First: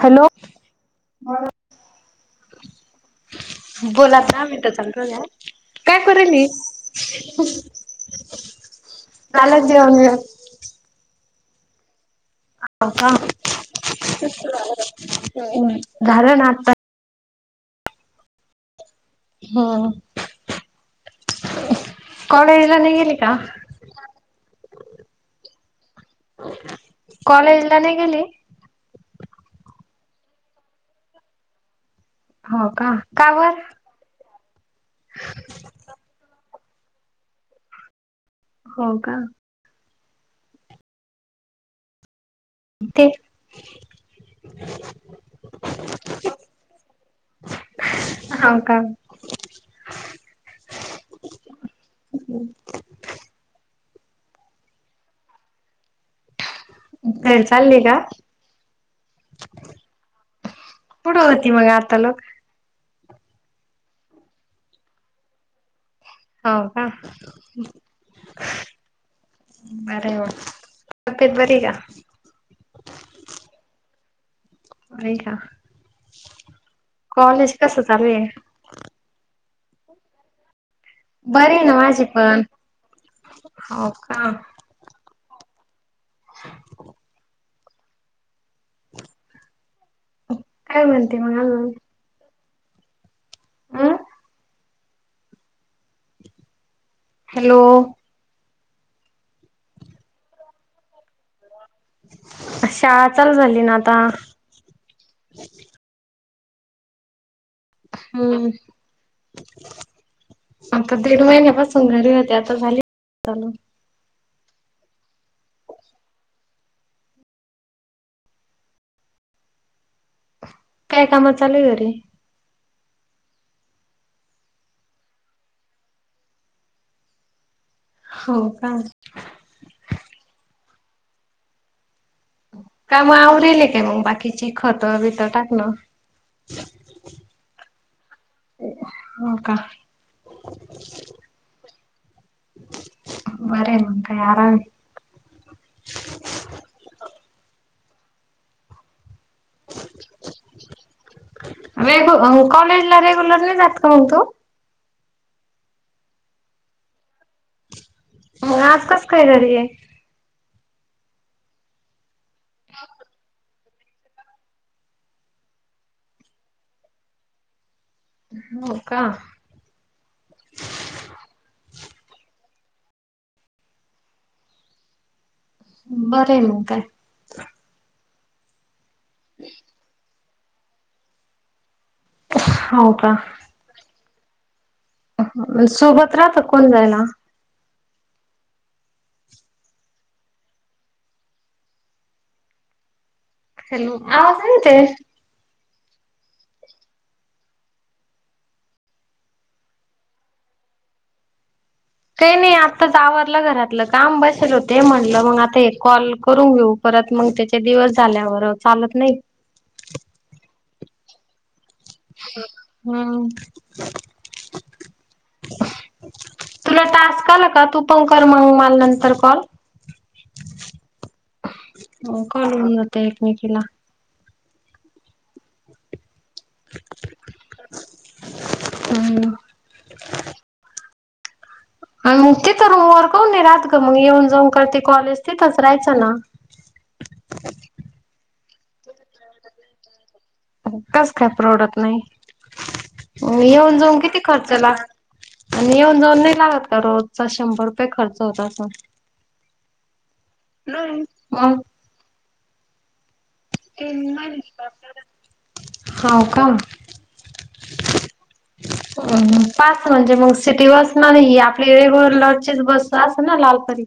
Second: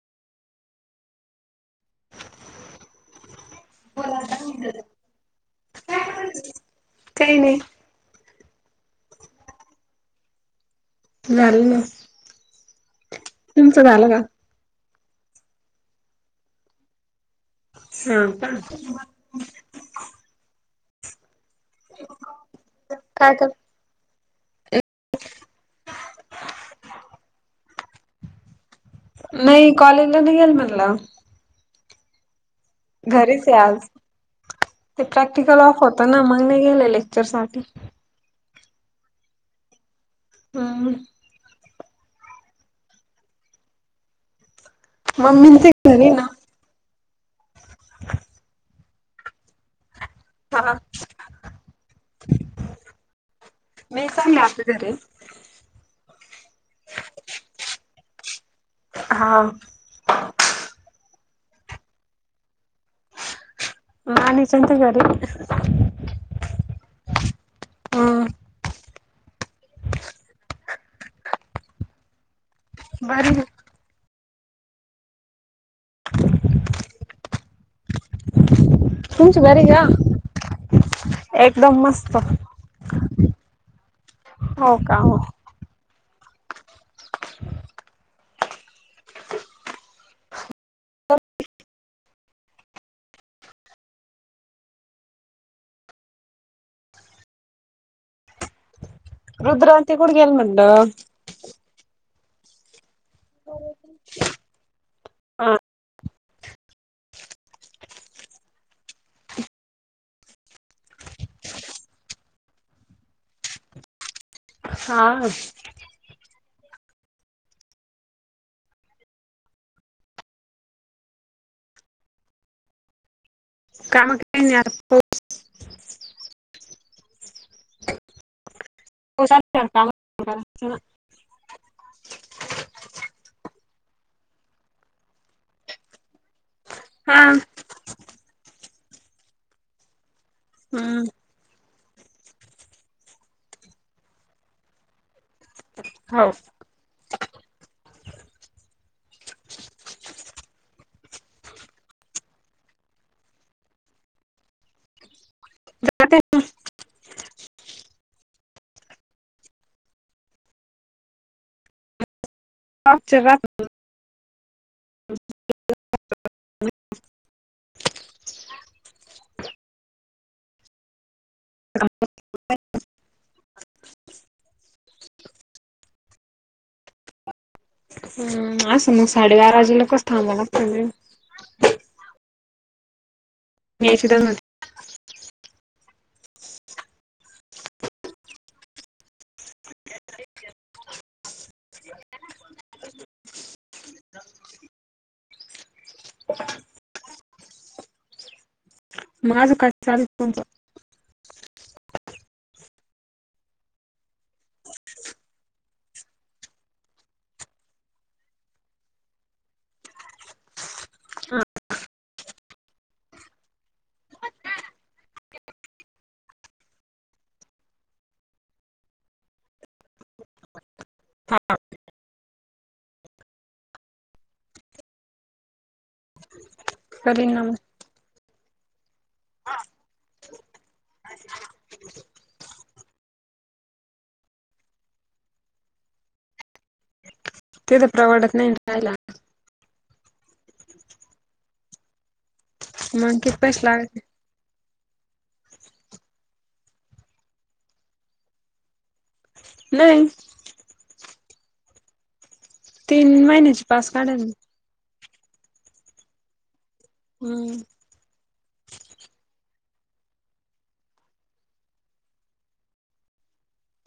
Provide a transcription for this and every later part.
Hello बोल आता मी तर चाल्लोय काय करालीस काही नाही झालं जेवण बिवन झाल ना आहं तुमचं झालं का? [unintelligible] घारना आता हो कां हा कॉलेजला नाही गेले काय का? कर कॉलेजला नाही गेली? नाही कॉलेजला नाही येेलं म्हणलं हो का का घरीच आहे बर? आज. ते प्रॅक्टिकल ऑफ होत ना मग नाही गेले लेक्चर साठी हो कां हम्म ते मम्मी न ते घरी आहे ना हो का हा हम्म नाही सांग ना आपल्या घरी लयं चाललंय गं हा कुठं होती मग आता लोक हा निश्च़ितं घरी हां का! हम्म बरं तब्येत बरी आहे का? बरं हे ऐकना कॉलेज कसं चालु आहे बरीं का? बरीं ना एकदम माझी मस्त पण. हो का! हो का हो. काय म्हणते मग अजुन. हॅलो रुद्रांती कुठें गेली म्हंटल. शाळा चालु झाली ना आता. हम्म! आता दीड महिन्यापासून घरी होते आता झाली [unintelligible] चालु हां काय काम चालूयं घरी? काम काही नाही आता पोहच. हों का! हो झा [unintelligible] काम किती खतं बित टाकणं हा. हों का हम्म बरं मग काय आराम आहे. हो. [unintelligible] [unintelligible] अं हो कॉलेज ला रेगुलर नाही जात का मग तू? जाते ना. आज कसं काय घरी ये? मगचे रातात. [unintelligible] हो का? [unintelligible] बरे मग काय? ह. असं मग साडेबारा वाजेला कस थांबला लगत. हो का? [unintelligible] सोबत रात कोन जायला? हॅलो! आवाज नाई येत. [unintelligible] माझं काय चालू तुमचं? काही नाही, आताच आवरलं घरातलं काम, बसेल होते. म्हणलं मग आता एक कॉल करून घेऊ पर त मग त्याचे दिवस झाल्यावर चालत नाही. हम्म. तुला टास् आला का? तू पं कर मग माल नंतर कॉल. हां. हो करून घेऊ ते एकमेकीला. कररी ना मी ह. [unintelligible] आणि मग तिथं वर काऊन नई राहात ग मग? येऊन जाऊन करते कॉलेज ते तच रायचं ना? तेथ परवाडत नाही रायला. कास काय परवडत नाही? मग किती पैसे येऊन जाऊन लागत किती खर्चला आणि येऊन जाऊन नाही लागत का? रोजचा शंभर रुपये खर्च होत असल. नाही. मंग? तीन महिन्याची पास काढेल ना. हो का? हम्म. पास म्हणजे मग, सिटी बस नाही आपली रेगुलरची बस असल ना लालपरी?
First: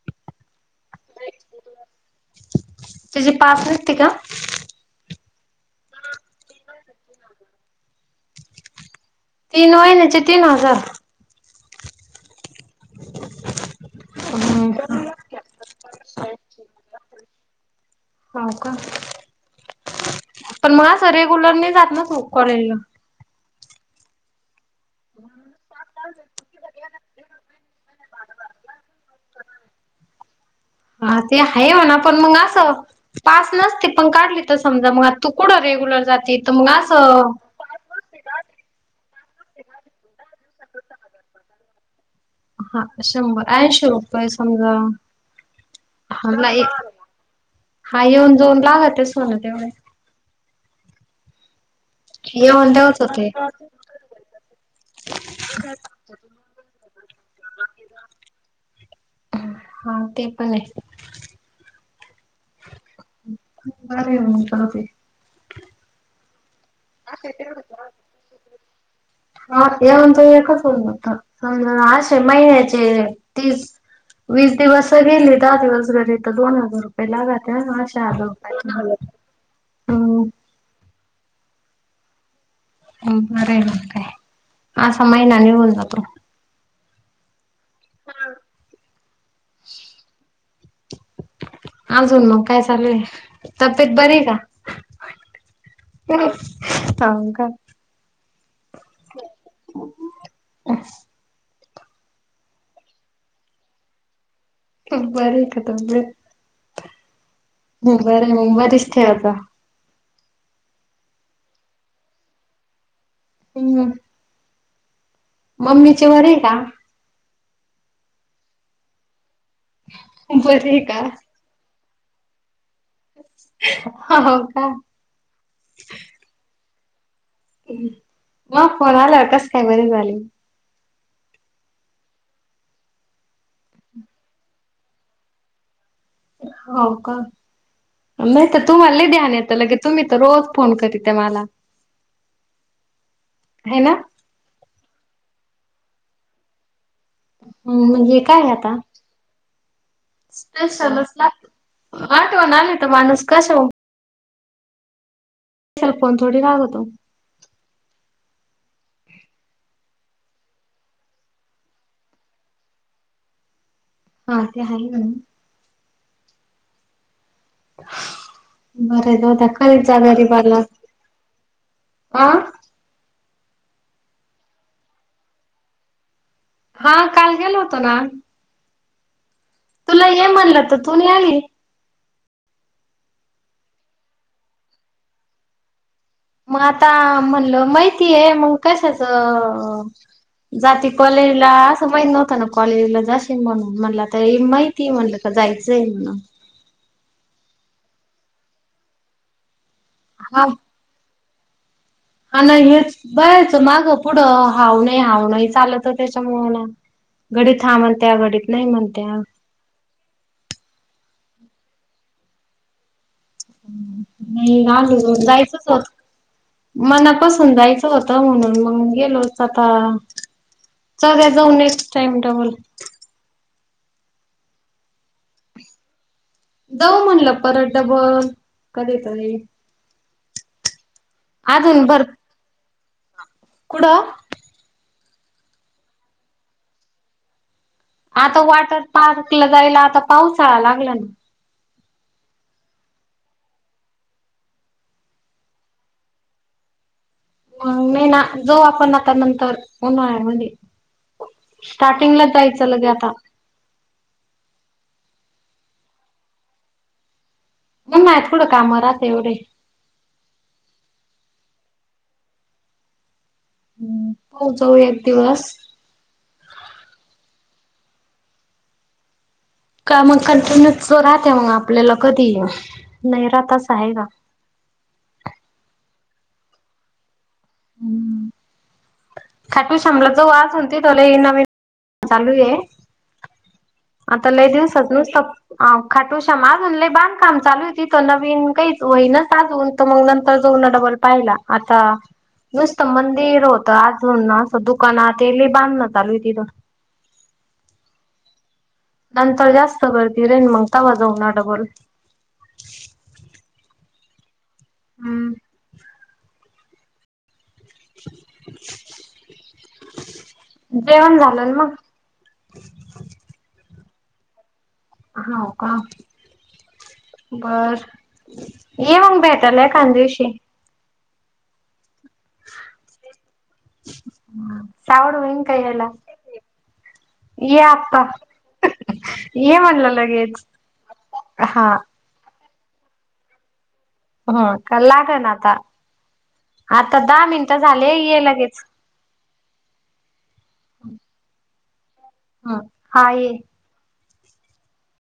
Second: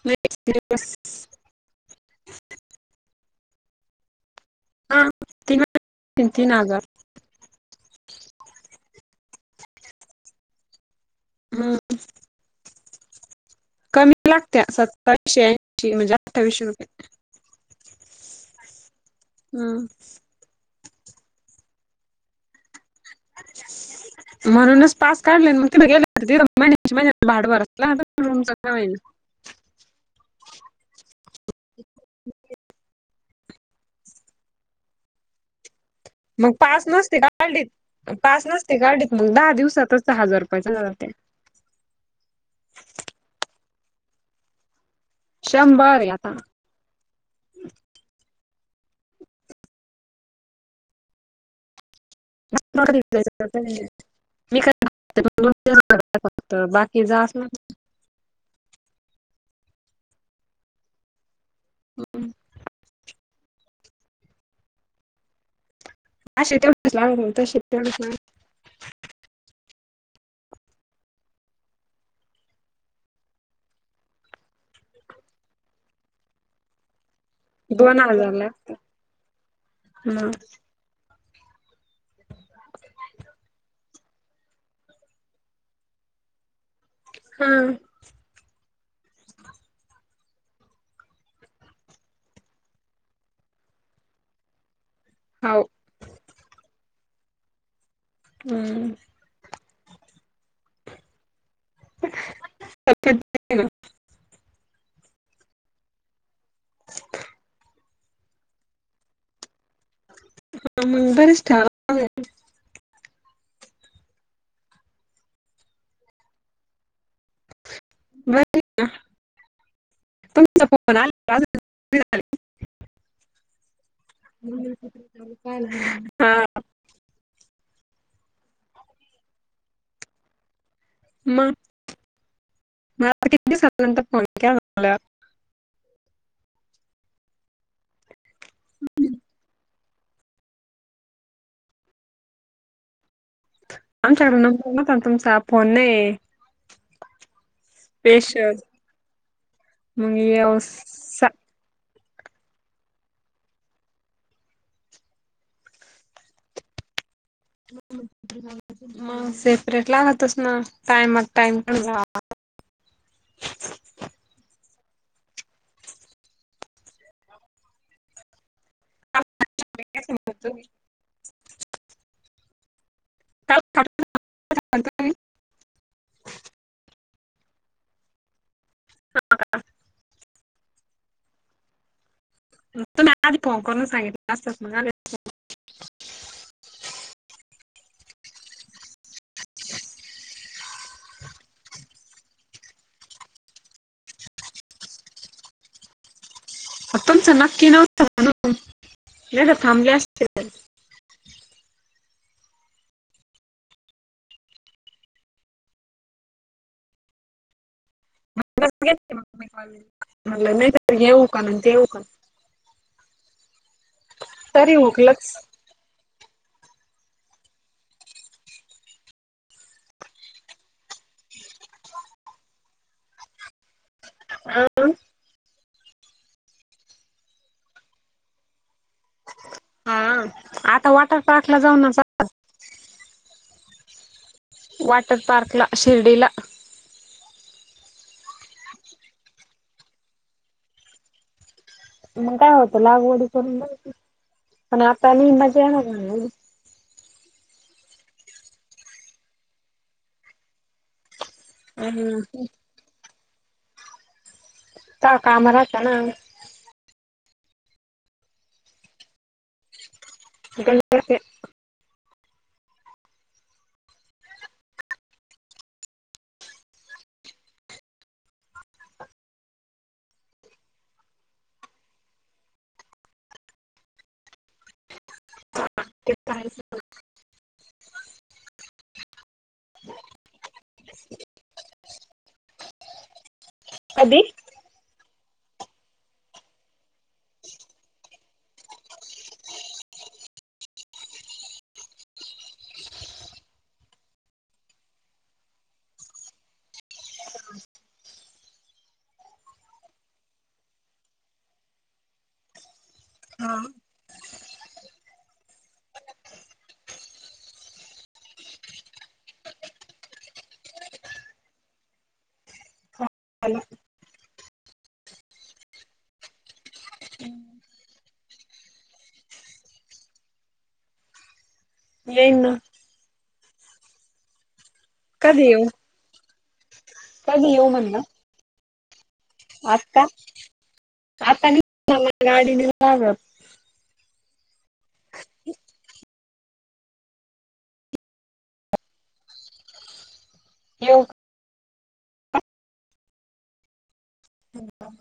[inaudible] [inaudible] हा, [unintelligible] तीन हजार. तीन महिन्याचे तीन हजार? हा. कमी लागत्या, सत्तावीशे ऐंशी म्हणजे अठ्ठावीसशे रुपये. हो का हम्. पण मला असं रेग्युलर नाही जात ना तु कॉलेजला? [inaudible] म्हणूनच पास काढले ना मग. तिथं गेल तिद महिन्या च्या महीन भाड भराव लागतं रूमचं का व्हाईना. ह ते आहे म्हणा, पण मग असं पास नसते पण काढली तर समजा मग, आता तू कुठ रेग्युलर. जाते तर मग पास नसते असं काढीत, पास नसते ते गाडीत मग दहा दिवसातच हजार रुपय मिळवतय. हा शंभर ऐंशी रुपये समजा शंभर आहे आता हां हां येऊ [inaudible] येऊन मंग तेवच होते रिप्लाय आला आहे. [unintelligible] बाकी जास असंण हा ते पणं आहे. बरं आहे मंग चालते अशे तेवढंच [inaudible] तशेच तेवढंच [inaudible] हा येऊन ते एकच होन हो समजा असे महिन्यांचे तीस वीस दिवस गेलीं दहा दिवस घरी तर दोन दिवसाचे दोन लागत हजार मग [inaudible] बरं आहे मंग काय असामहीना निघून जातो. हा हा अजून मंग काय चालूं आहे तब्येत बरी आहे कां. हा हो अ का थांबका हम् अ [inaudible] बरं आहे का दमलेत [inaudible] [inaudible] वरीचं ठेवायचां हा मगबरेच ठाव आहे. हम् हम् मम्मीचे बरे आहे कां बरं आहे का तुमचा बरी आहे फोन का आला दादाचा हो का पण फोन आला हा मंग फोन आल्यावर कसं काय बरी झाली म मग काय किती दिवसा नंतर फोन केला होता हो का नाहीं तर तुम्हांला लय ध्यान एत लगे तुम्हीं तर रोज फोन करी त्यां मला [inaudible] ना आमच्याकडे नंबर नव्हता न तुमचा फोन नाही ह म्हणजे काय स्पेशल आता मग येऊ स्पेशलच सा लागत आहटो आली तर माणूस कश्या वरून सल फोन थोडी लागतोय मंग सेपरेट लागतोस ना टाइमात टाईम पणं झाला हा ते आहे नां बरं तोत्या खाली जागा भरणार ह का [inaudible] हा काल गेलो होतों नां आम्ही हा तुला ये म्हणलं तर तू नाहीं आली म माज प कोरो सय [inaudible] मंग आता म्हणलं माहितीय आहे मंग कशाच म्हणलं जाती कॉलेजला असं माहित नव्हतं ना कॉलेजला जाशील म्हणून म्हणलं तर माहिती म्हणलं क जायचं आहे म्हणाला आ तुमचं नक्की नव्हतं म्हणून नाही तर का थांबले हा असतीते [inaudible] हा नाहीं हेंच बरायचं मागं पुढं हाव नाहीं हाव नाहीं चालतं त्यांच्या मुळ घडी थांबणं म्हटलं नाहीतर येऊं का तेऊ कां नाही राहिल हुकलंच जायचंच मनापसून जायचं होतं म्हणून मग गेलोच आता. चल जाऊ नेक्स्ट टाइम डबल. हा जाऊ म्हणलं परत डबल. कधी तरी हा आता वॉटर पार्कला जाऊ अजून ना भर कुड वाॉटर पार्कला शिर्डीला. आता वॉटर पार्कला जायला आता पाऊसाळा लागला ना? मग काय होत लागवडी करून पण आता लिंबाची आहे ना. म म ना जो आपण आता नंतर ऊन्हाळा म्हधे. हम्म, स्टार्टिंगला जायचं लगे आता. का काम राहता ना? नाही थोडं काम राहते एवढे, गणपतीत, हो जाऊ एक दिवस. का मग कंटिन्यू राहत मग आपल्याला कधी ये नाही राहत अस आहे ना ह हा तेच खाटू शमलाचा वास होती थला नवीन चालू आहे. कधी? आता लय दिवसात तुन अ खाटू शाम अजून लय बांधकाम चालू आहे त नवीन काही होहीनच अजून तर मग नंतर, दोन डबल पाहिला आता, नुसतं मंदिर होतं अजून असं दुकान ते बांध न चालूय तिथं. नंतर जास्त गर्दी राहिन मग तवाजऊ ना डबल, हा हम्म चम् जेवण झालं मग? हा. हा का बर ये मग भेटाला एकंद दिवशी. येई ना. सावड होइन यायला? कायधी ये येऊ म्हणलं. आत्ता [inaudible] ये म्हणलं आत्ता लगेच हा आताला गाडी लागत. [inaudible] हा का लाग ना आता. आता दहा मिनिटं झाले ये लगेच. येऊ का? हम हा ये. हम्,